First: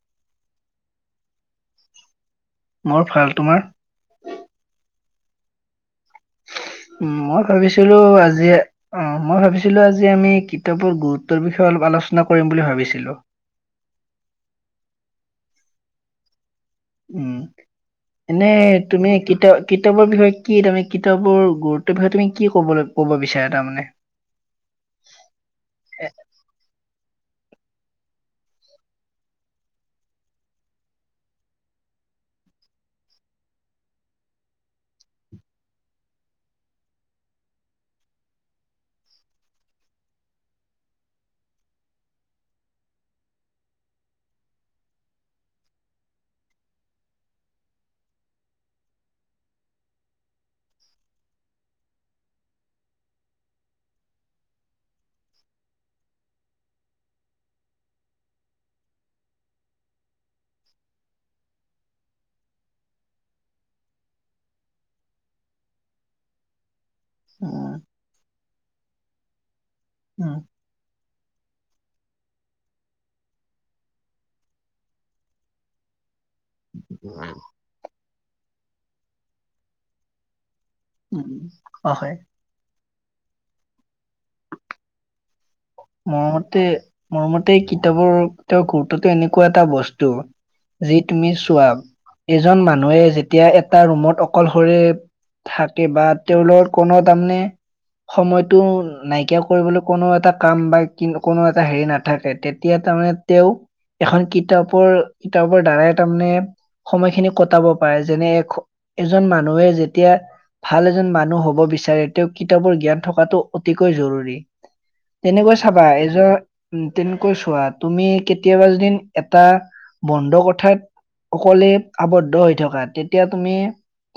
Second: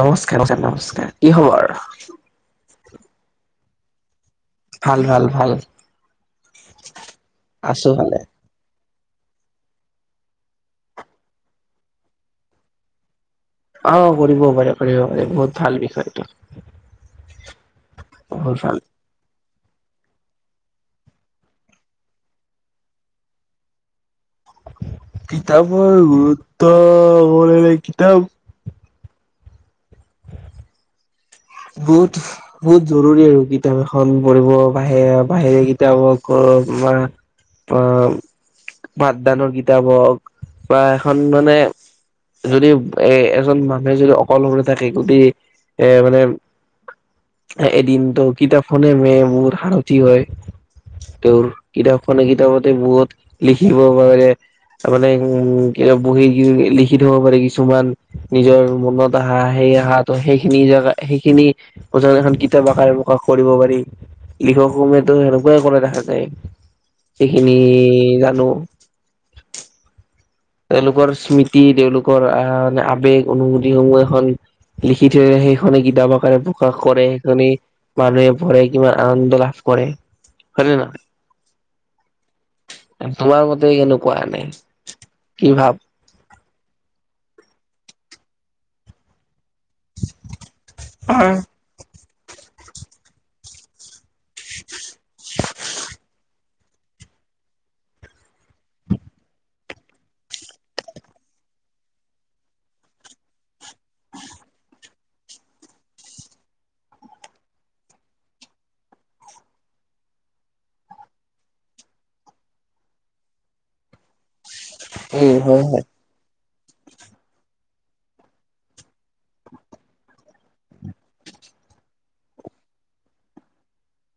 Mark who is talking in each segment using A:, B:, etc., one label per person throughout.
A: নমস্কাৰ ছাৰ নমস্কাৰ কি খবৰ
B: মোৰ ভাল তোমাৰ
A: ভাল ভাল ভাল
B: উ মই
A: আছো
B: ভাবিছিলো
A: ভালে
B: আজি অ মই ভাবিছিলো আজি আমি কিতাপৰ গুৰুত্বৰ বিষয়ে অলপ আলোচনা কৰিম বুলি ভাবিছিলো
A: অ কৰিবও পাৰে কৰিব পাৰে বহুত ভাল বিষয়টো
B: উম এনে
A: বহুত ভাল
B: তুমি কেতিয়া কিতাপৰ বিষয়ে কি তাৰমানে কিতাপৰ গুৰুত্বৰ বিষয়ে তুমি কি ক'বলৈ ক'ব বিচাৰা তাৰ মানে
A: কিতাপৰ গুৰুত্ব সবৰে কিতাপ বহুত বহুত জৰুৰী আৰু কিতাপ এখন পঢ়িব বি বাহিৰে কিতাপ হওক বা আহ পাঠদানৰ কিতাপ হওক বা এখন মানে যদি এ এজন মানুহে যদি অকলশৰে থাকে গদি এ মানে এদিনতো কিতাপখনে মে বহুত সাৰথি হয় তেওঁৰ কিতাপখনে কিতাপতে বহুত লিখিব পাৰে মানে উ কিতাপ বহি লিখি থব পাৰে কিছুমান নিজৰ মনত আহা সেই অহা খিনি সেইখিনি জেগা সেইখিনি এখন কিতাপ আকাৰে প্ৰকাশ কৰিব পাৰি লিখক সমূহেতো সেনেকুৱাই কৰা দেখা যায় সেইখিনি
B: উম,
A: জানো
B: অ
A: তেওঁলোকৰ স্মৃতি তেওঁলোকৰ আহ আৱেগ অনুভূতি সমূহ এখন লিখি থৈ সেইখনে কিতাপ আকাৰে প্ৰকাশ কৰে সেইখিনি, মানুহে ভৰে কিমান আনন্দ লাভ কৰে। হয়নে নহয়?
B: উম! অ হয়।
A: তোমাৰ মতে কেনেকুৱা নাই কি ভাব।
B: মোৰমতে মোৰ মতে কিতাপৰ কে গুৰুততো এনেকুৱা এনেকুৱা এটা বস্তু যি তুমি চোৱা এজন মানুহে যেতিয়া এটা ৰুমত অকলশৰে থাকে বা তেওঁলোক কোনো তাৰমানে সময়তটো নাইকিয়া কৰিবলৈ কোনো এটা কাম বা কোনো এটা হেৰি নাথাকে তেতিয়া তাৰমানে তেওঁ এখন কিতাপৰ কিতাপৰ দ্বাৰাই তাৰমানে সময়খিনি কটাব পাৰে। যেনে এ এজন মানুহে যেতিয়া ভাল এজন মানুহ হব বিচাৰে তেওঁ কিতাপৰ জ্ঞান থকাটো অতিকৈ জৰুৰী।
A: উম,
B: তেনেকৈ
A: হয়,
B: চাবা
A: হয়,
B: এযোৰ তেনেকৈ চোৱা তুমি কেতিয়াবা যদিন এটা বন্ধ কথাত অকলে আৱদ্ধ হৈ থকা তেতিয়া তুমি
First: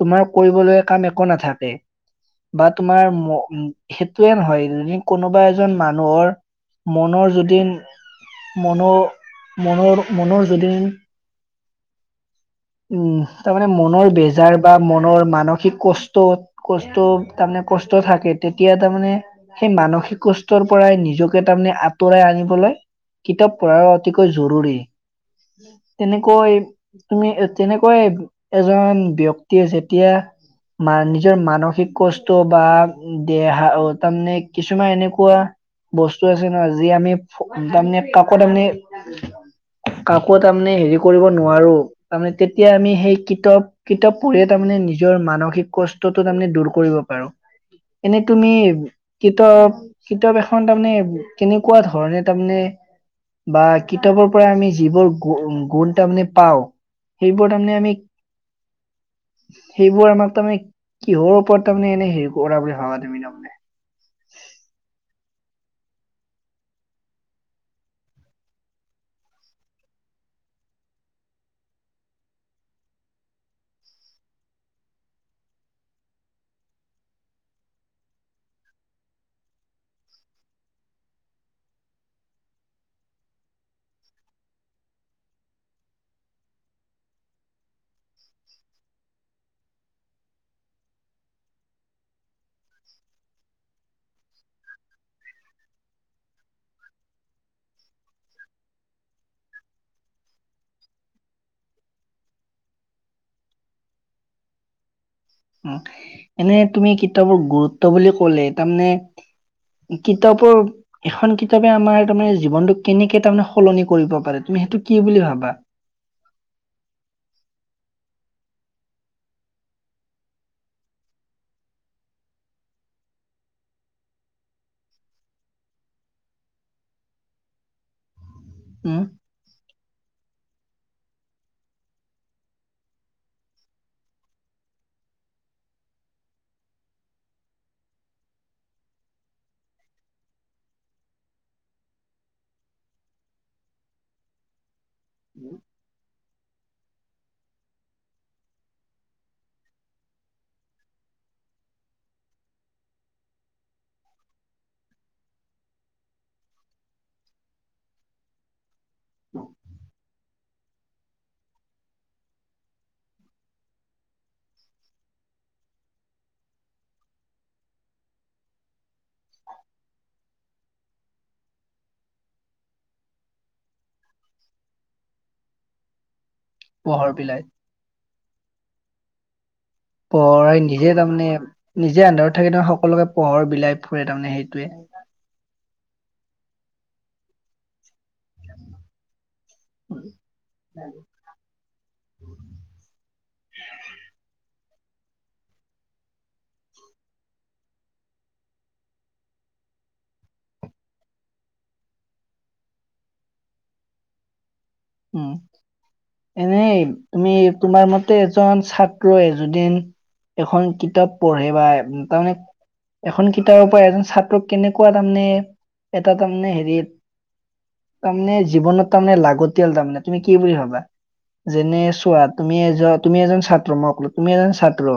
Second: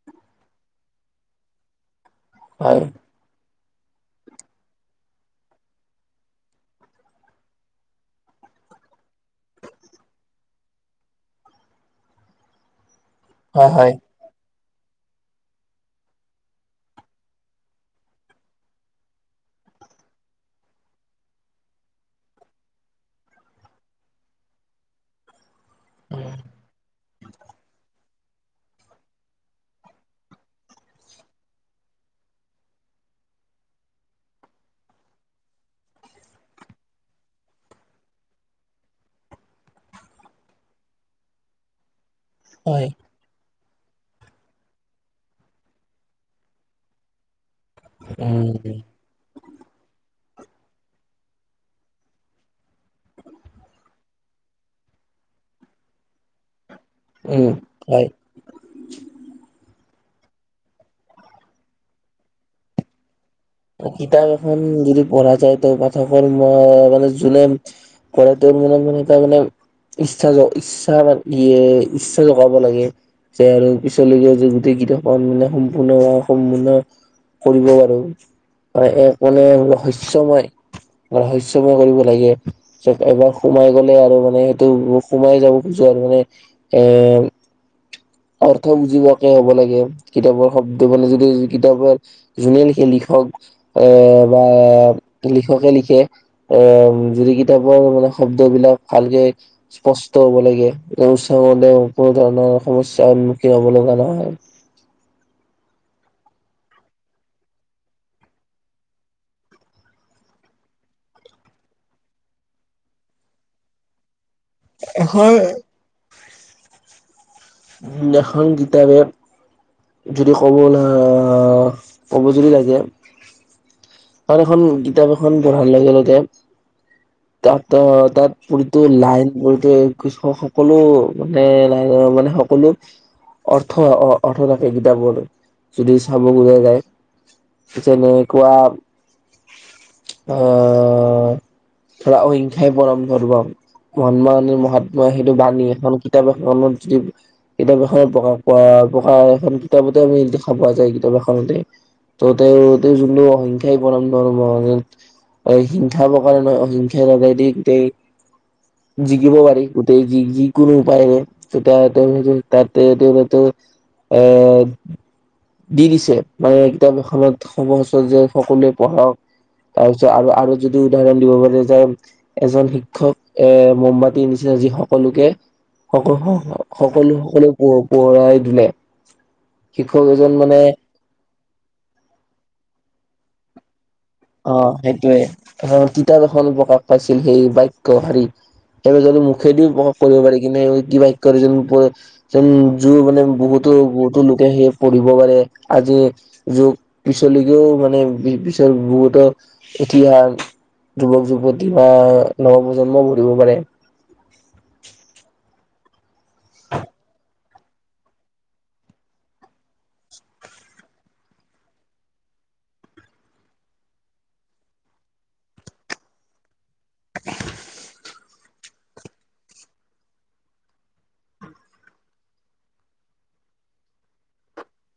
B: তোমাৰ কৰিবলৈ কাম একো নাথাকে [inaudible] বা
A: হয়,
B: তোমাৰ সেইটোয়ে নহয় যে কোনোবা এজন মানুহ মানুহৰ মনৰ যদিন মনৰ মনৰ মনৰ যদিন [inaudible] উম তাৰমানে
A: হয়, হয়,
B: মনৰ বেজাৰ বা মনৰ মানসিক কষ্ট কষ্ট তাৰমানে কষ্ট থাকে তেতিয়া তাৰমানে সেই মানসিক কষ্টৰ পৰাই নিজকে তাৰমানে আঁতৰাই আনিবলৈ কিতাপ পঢ়া অতিকৈ জৰুৰী [inaudible] তেনেকৈ তুমি তেনেকৈ এজন ব্যক্তিয়ে যেতিয়া মা নিজৰ মানসিক কষ্ট বা দেহা তাৰমানে কিছুমান এনেকুৱা বস্তু আছে, ন যি আমি তাৰমানে কাকত অ কাকো তাৰমানে হেৰি কৰিব নোৱাৰো [inaudible] তাৰমানে তেতিয়া
A: হয়।
B: আমি সেই কিতা কিতাপ পঢ়িয়ে তাৰমানে নিজৰ মানসিক কষ্টটো তাৰে দূৰ কৰিব পাৰো [inaudible] এনেই তুমি
A: উম,
B: কি ত [inaudible] কিতাপ এখন তাৰমানে কেনেকুৱা ধৰণে তাৰমানে বা কিতাপৰ পৰা আমি যিবোৰ গুণ তাৰমানে পাওঁ [inaudible] সেইবোৰ
A: উম,
B: তাৰমানে আমি
A: হয়।
B: [inaudible] সেইবোৰ আমাক তাৰমানে কিহৰ ওপৰত তাৰমানে এনে হেৰি কৰা বুলি ভাবা তুমি তাৰমানে [inaudible]
A: কিতাপ এখন যদি পঢ়া যায় তেওঁ পাঠকৰ মানে যোনে পঢ় তেওঁৰ মনত মানে এটা মানে ইচ্ছা ইচ্ছা ইচ্ছা জগাব লাগে যে আৰু পিছলৈ য যে গোটেই কিতাপখন মান সম্পূৰ্ণ সম্পূৰ্ণ কৰিব পাৰো। [inaudible] এক মানে ৰহস্যয়ময় ৰহস্যময় কৰিব লাগে এবাৰ সোমাই গলে আৰু মানে সেইটো সোমাই যাব খোজো আৰু মানে এ অৰ্থ বুজিবকে হ'ব লাগে কিতাপৰ শব্দ মানে যদি কিতাপৰ যোনে লিখে লিখক এ বা লিখকে লিখে এ যদি কিতাপৰ মানে শব্দবলাক ভালকে স্পষ্ট হব লাগে কোনো ধৰণৰ সমস্যাৰ সন্মুখীন হ'ব লগা নহয়। [inaudible]
B: এনে তুমি কিতাপৰ গুৰুত্ব বুলি ক'লে তাৰমানে কিতাপৰ এখন কিতাপে আমাৰ তাৰমানে জীৱনটো কেনেকে তাৰমানে সলনি কৰিব পাৰে। [inaudible] তুমি সেইটো কি বুলি
A: এখন
B: ভাবা। [inaudible]
A: এখন কিতাপে যদি কব ক'ব যদি লাগে ত এখন কিতাপ এখন পঢ়াৰ লগে লগে তাত অহ তাত কোনটো
B: উম
A: লাইন কৃষক সকলো মানে মানে সকলো অৰ্থ অৰ্থ থাকে কিতাপৰ যদি চাব খোজা যায় যেনেকুৱা অহ ধৰা অহিংসাই পৰম ধৰ্ম মহাত্মা গান্ধীৰ মহাত [inaudible] মই সেইটো বানি এখন প্ৰ্যাবাসত যদি [unintelligible] কিতাপ এখনত প্ৰকাশ পোৱা প্ৰকা এখন কিতাপতে আমি দেখা পোৱা যায় কিতাপ এখনতে ত তেওঁ যোন অসংখ্যাই প্ৰাম ধ হিংসা প্ৰকাৰে নহয় অসিংখ্যাই লগাইদি গোটেই জিকিব পাৰি গোটেই যিকোনো উপায়ৰে তেতি তেওঁ সেই তাতে তেওঁলে এৰ দি দিছে মানে কিতাপ এখনতচ যে সকলোৱে পঢ়ক তাৰপিছত আৰু আৰু যদি উদাহৰণ দিব পাৰে যে এজন শিক্ষক এ মোম্বাতিৰ নিচিনা যি সকলোকে স
B: পোহৰ
A: সকলো
B: বিলাই
A: সকলো পো পোহৰাই তুলে আ [unintelligible]
B: পঢ়াই নিজে তাৰমানে নিজে আন্দাৰত থাকি সকলোকে পোহৰ বিলাই ফুৰে তাৰমানে সেইটোৱে [inaudible]
A: এ তিতা এখন প্ৰকা পাইছিল সেই বাইক হেৰি সেইব মুখেদিও প্ৰকাশ কৰিব পাৰি কিন্তু কিবাকয় যে যেন জোৰ মানে বহুতো বহুতো লোকে সেই পঢ়িব পাৰে আজি য পিছলিকেও মানে পিছৰ বহুত ইতিহাস যুৱক যুৱতী বা নৱপ্ৰজন্ম পঢ়িব পাৰে
B: উম এনেই তুমি তোমাৰ মতে এজন ছাত্ৰই এযদিন এখন কিতাপ পঢ়ে বা তাৰমানে এখন কিতাপৰ পৰা এজন ছাত্ৰ কেনেকুৱা তাৰমানে এটা তাৰমানে হেৰিত তাৰমানে জীৱনত তাৰমানে লাগত তিয়াল তাৰমানে তুমি কি বুলি ভাবা যেনে চোৱা তুমি এজন তুমি এজন ছাত্ৰ মই ক'লো তুমি এজন ছাত্ৰ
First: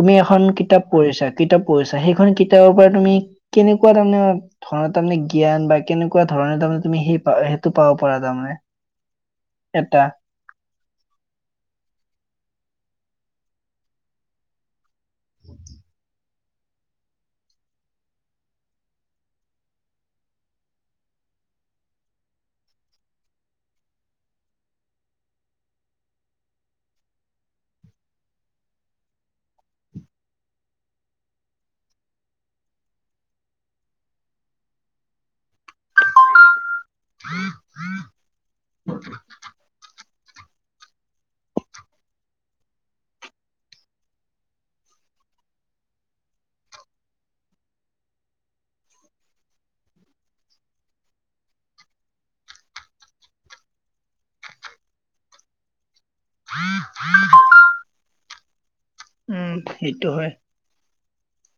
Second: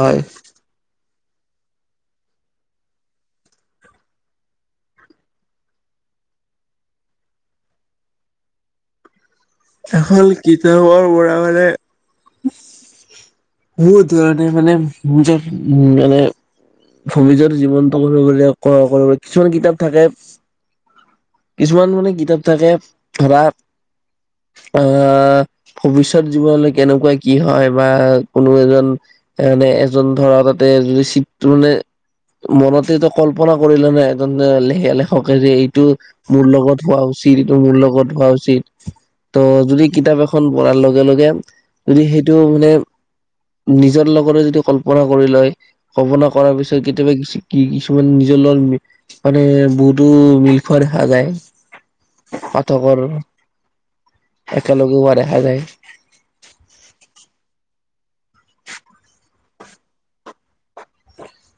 B: তুমি এখন কিতাপ পঢ়িছা কিতাপ পঢ়িছা সেইখন কিতাপৰ পৰা তুমি কেনেকুৱা তাৰমানে ধৰণৰ তাৰমানে জ্ঞান বা কেনেকুৱা ধৰণে তাৰমানে তুমি সেই প সেইটো পাব পাৰা তাৰমানে এটা
A: এখন কিতাপৰ পৰাঢ় মানে মোৰণ মানে যে উ মানে ভৱিষ্যত জীৱনটো কৰিব কৰিব কিছুমান কিতাপ থাকে কিছুমান মানে কিতাপ থাকে ধৰা আহ ভৱিষ্যত জীৱনলৈ কেনেকুৱা কি হয় বা কোনো এজন মানে এজন ধৰা তাতে যদি চিটো মানে মনতেতো কল্পনা কৰিলে ন এজন লে লেখকে যে ইটো মোৰ লগত হোৱা উচিত ইটো মোৰ লগত হোৱা উচিত ত যদি কিতাপ এখন পঢ়াৰ লগে লগে যদি সেইটো মানে নিজৰ লগৰে যদি কল্পনা কৰি লয় কল্পনা কৰাৰ পিছত কেতিয়াবা কি কিছুমান নিজৰ লগত মানে বহুতো মিল খোৱা দেখা যায় পাঠকৰ একেলগে হোৱা দেখা যায়
B: উম সেইটো হয়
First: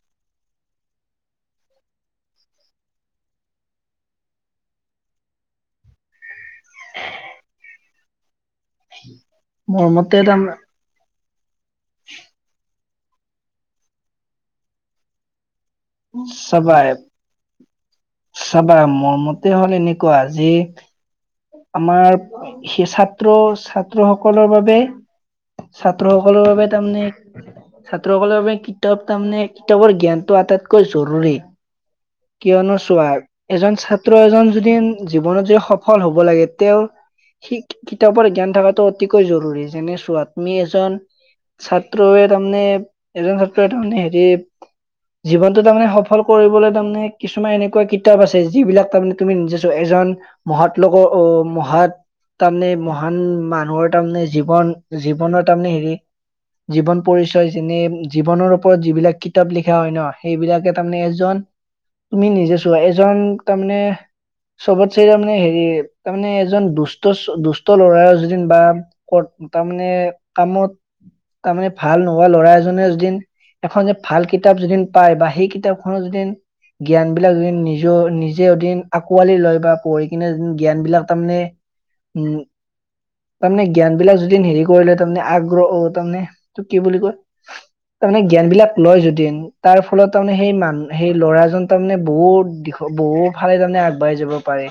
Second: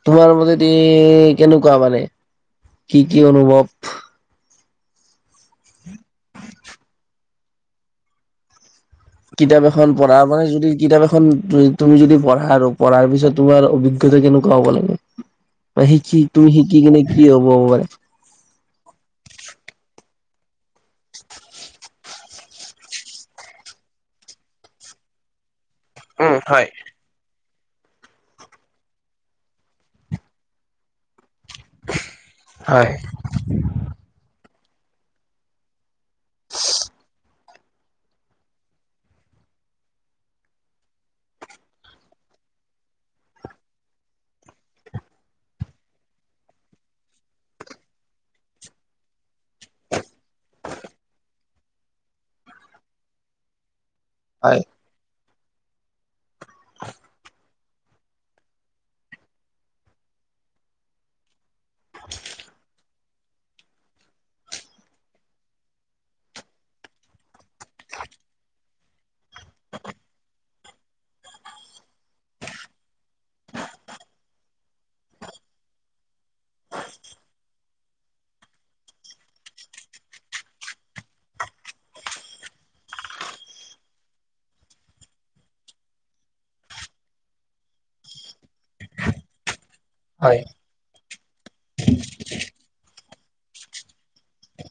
A: তোমাৰ মতে এ কেনেকুৱা মানে কি কি অনুভৱ কিতাপ এখন
B: মোৰ মতে
A: পঢ়া
B: তাৰ
A: মানে যদি কিতাপ এখন তুমি যদি পঢ়া আৰু পঢ়াৰ পিছত তোমাৰ অভিজ্ঞতা কেনেকুৱা হ'ব লাগে শিকি তুমি শিকি
B: সবাই
A: কিনে কি হ'ব পাৰে
B: সাব মোৰ মতে হ'লে এনেকুৱা যে আমাৰ সেই ছাত্ৰ ছাত্ৰ সকলৰ বাবে ছাত্ৰ
A: উম
B: সকলৰ বাবে
A: হয়
B: তাৰমানে ছাত্ৰসকলৰ বাবে কিতাপ তাৰমানে কিতাপৰ জ্ঞানতটো আটাইত কৈ জৰুৰী। কিয়নো
A: হয়
B: চোৱা, এজন ছাত্ৰ এজন য জীৱনত যে সফল হব লাগে তেওঁৰ স কিতাপৰ জ্ঞান থকাটো অতিকৈ জৰুৰী, যেনে ছোৱা তুমি এজন ছাত্ৰে তাৰমানে, এজন ছাত্ৰে তাৰমানে হেৰি জীৱনটো তাৰমানে সফল কৰিবলৈ তাৰমানে কিছুমান এনেকুৱা কিতাপ আছে যিবিলাক তাৰমানে তুমি নিজেছো এজন মহাত লগৰ অ' মহৎ তাৰমানে মহান মানুহৰ তাৰে
A: হয়
B: জীৱন জীৱনত তাৰেমানে হেৰি জীৱন পৰিচয় যেনে জীৱনৰ ওপৰত যিবিলাক কিতাপ লিখা হয় ন সেইবিলাকে তাৰমানে এজন তুমি নিজে চোৱা এজন তাৰমানে চবত চে তাৰ মানে হেৰি তাৰমানে এজন দুষ্ট, দুষ্ট ল'ৰা যদিন বা ক'ত তাৰমানে কামত তাৰমানে ভাল নোহোৱা ল'ৰা এজনে যদিন এখন যে ভাল কিতাপ যদিন পায় বা সেই কিতাপখনৰ যদিন জ্ঞানবিলাক যদিন নিজৰ নিজে এদিন আকোঁৱালি লয় বা পঢ়ি কিনে যদিন জ্ঞান বিলাক তাৰমানে উম, তাৰমানে জ্ঞান বিলাক যদিন হেৰি কৰি লয় তাৰমানে আগ্ৰহ তাৰমানে তোক কি বুলি কয় তাৰমানে জ্ঞান বিলাক লয় যদিন তাৰ ফলত তাৰমানে
A: হয়
B: সেই মান সেই ল'ৰা জন তাৰমানে বহুত দিশ বহুত ভালে তাৰমানে আগবাঢ়ি যাব পাৰি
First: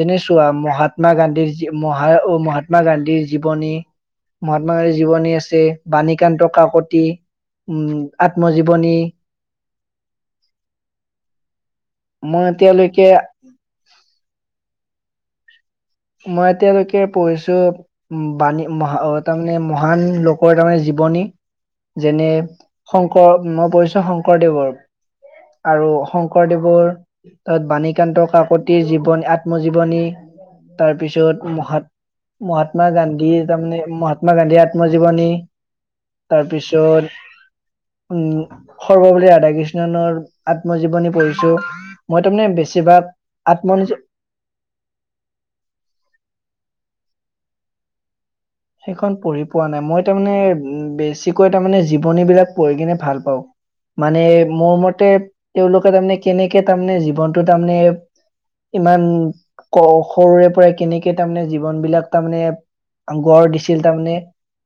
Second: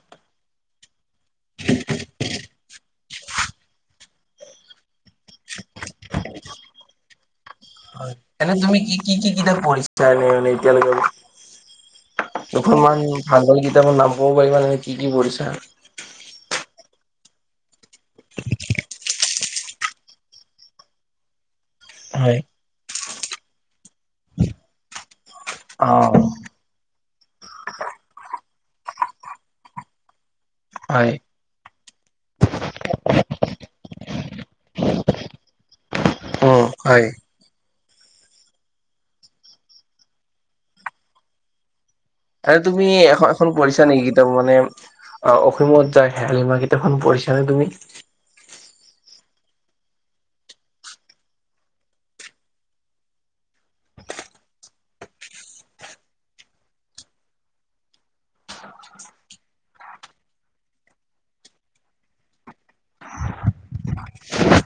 B: যেনে চোৱা মহাত্মা গান্ধীৰ মহা-মহাত্মা গান্ধীৰ জীৱনী, মহাত্মা গান্ধীৰ জীৱনী আছে, বাণীকান্ত কাকতি। উম
A: হয়, এনে তুমি কি,
B: আত্মজীৱনী
A: কি, কি কিতাপ পঢ়িছা এনে এতিয়ালৈকে?
B: মই
A: অকণমান
B: এতিয়ালৈকে
A: ভাল ভাল কিতাপত নাম পাব পাৰিবা, কি কি পঢ়িছা? [inaudible]
B: মই এতিয়ালৈকে পঢ়িছো বাণী মহা তাৰমানে মহান লোকৰ তাৰমানে জীৱনী। যেনে
A: হয়
B: শং কৰ মই পঢ়িছো শংকৰদেৱৰ আৰু শংকৰদেৱৰ তাত বাণীকান্ত কাকতিৰ জীৱনী আত্মজীৱনী
A: হয়
B: তাৰপিছত মহাত্মা মহাত্মা গান্ধীৰ তাৰমানে মহাত্মা গান্ধীৰ আত্মজীৱনী
A: উম
B: তাৰপিছত
A: হয়
B: উম সৰ্বপল্লী ৰাধাকৃষ্ণণনৰ আত্মজীৱনী পঢ়িছো মই তাৰমানে
A: আৰু তুমি এ
B: বেছিভাগ
A: এখন
B: আত্ম
A: পঢ়িছা নেকি কিতাপ মানে অ অসীমত যাৰ হেৰাল সীমা কিতাপ খন পঢ়িছানে তুমি?
B: সেইখন পঢ়ি পোৱা নাই। মই তাৰমানে উ বেছিকৈ তাৰমানে জীৱনী বিলাক পঢ়ি কিনে ভাল পাওঁ। মানে মোৰ মতে তেওঁলোকে তাৰমানে কেনেকে তাৰমানে জীৱনটো তাৰমানে ইমান ক সৰুৰে পৰা কেনেকে তাৰমানে জীৱন বিলাক তাৰমানে গঢ় দিছিল, তাৰমানে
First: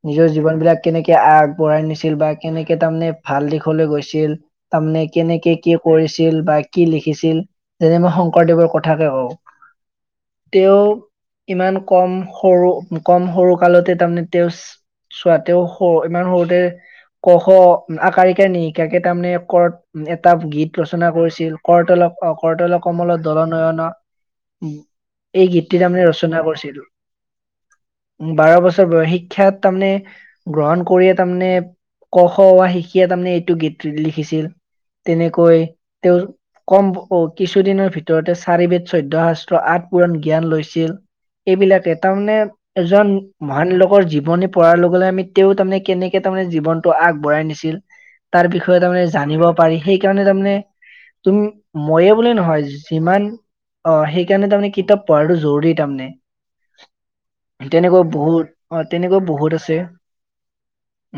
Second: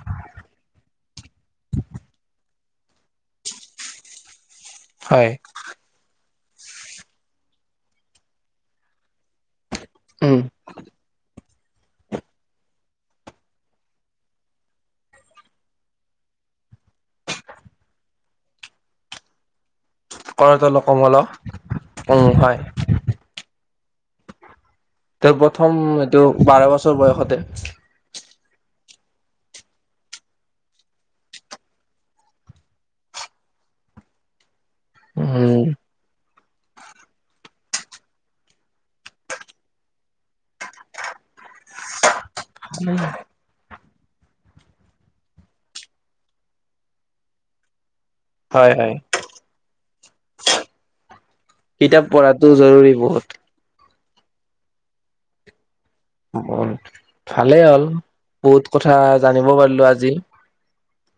B: নিজৰ জীৱন বিলাক কেনেকে আগবঢ়াই নিছিল বা কেনেকে তাৰমানে ভাল দিশলৈ গৈছিল তাৰমানে
A: হয়
B: কেনেকে কি কৰিছিল ছিল বা কি লিখিছিল, যেনে মই শংকৰদেৱৰ কথাকে কওঁ
A: উম
B: তেওঁ ইমান কম সৰু কম সৰু কালতে তাৰমানে তেওঁ চোৱা, তেওঁ সৰু ইমান সৰুতে ক খ আকাৰ ইকাৰ নিশিকাকে তাৰমানে কৰ এটা
A: কৰতল
B: গীত ৰচনা
A: কমল
B: কৰিছিল, কৰ তল
A: উম হয়
B: কৰ তল কমল দল নয়ন
A: তেওঁৰ
B: এই গীতটি
A: প্ৰথম
B: তাৰমানে
A: এইটো
B: ৰচনা
A: বাৰ
B: কৰিছিল
A: বছৰ বয়সতে।
B: বাৰ বছৰ বয়স, শিক্ষাত তাৰমানে গ্ৰহণ কৰিয়ে তাৰমানে ক খ অ আ শিকিয়ে তাৰমানে এইটো গীত লিখিছিল।
A: উম
B: তেনেকৈ তেওঁ কম কিছুদিনৰ ভিতৰতে চাৰি বেদ চৈধ্য শাস্ত্ৰ আঠ পুৰাণ জ্ঞান লৈছিল। এইবিলাকে তাৰমানে এজন মহান লোকৰ জীৱনী পঢ়াৰ লগে লগে আমি তেওঁ তাৰমানে কেনেকে তাৰমানে জীৱনটো আগবঢ়াই নিছিল তাৰ
A: হয়
B: বিষয়ে তাৰ
A: হয়
B: মানে জানিব পাৰি। সেইকাৰণে তাৰমানে।। তুমি
A: কিতাপ
B: ময়ে বোলে
A: পঢ়াটো
B: নহয়।
A: জৰুৰী বহুত
B: যিমান।। অ সেইকাৰণে তাৰমানে কিতাপ পঢ়াটো জৰুৰী।। তাৰমানে
A: অ [inaudible] ভালেই হ'ল
B: তেনেকুৱা
A: বহুত
B: অ
A: কথা
B: তেনেকুৱা
A: জানিব
B: বহুত আছে
A: পাৰলো আজি।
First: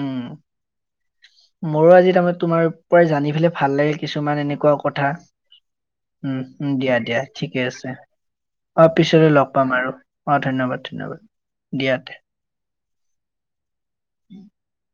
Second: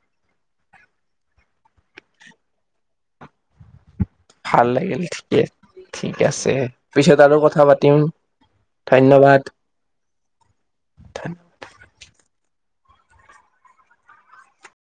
B: উম মোৰো আজি তাৰমানে তোমাৰ পৰাই জানি ফেলাই ভালেই। কিছুমান
A: ভাল
B: এনেকুৱা
A: লাগিল
B: কথা
A: ঠিকে ঠিক
B: উম
A: আছে
B: উম দিয়া
A: পিছত
B: দিয়া
A: আৰু কথা
B: ঠিকে
A: পাতিম
B: আছে। অ পিছলৈ
A: ধন্যবাদ।
B: লগ পাম আৰু অ ধন্যবাদ। ধন্যবাদ দিয়াতে। উ [inaudible]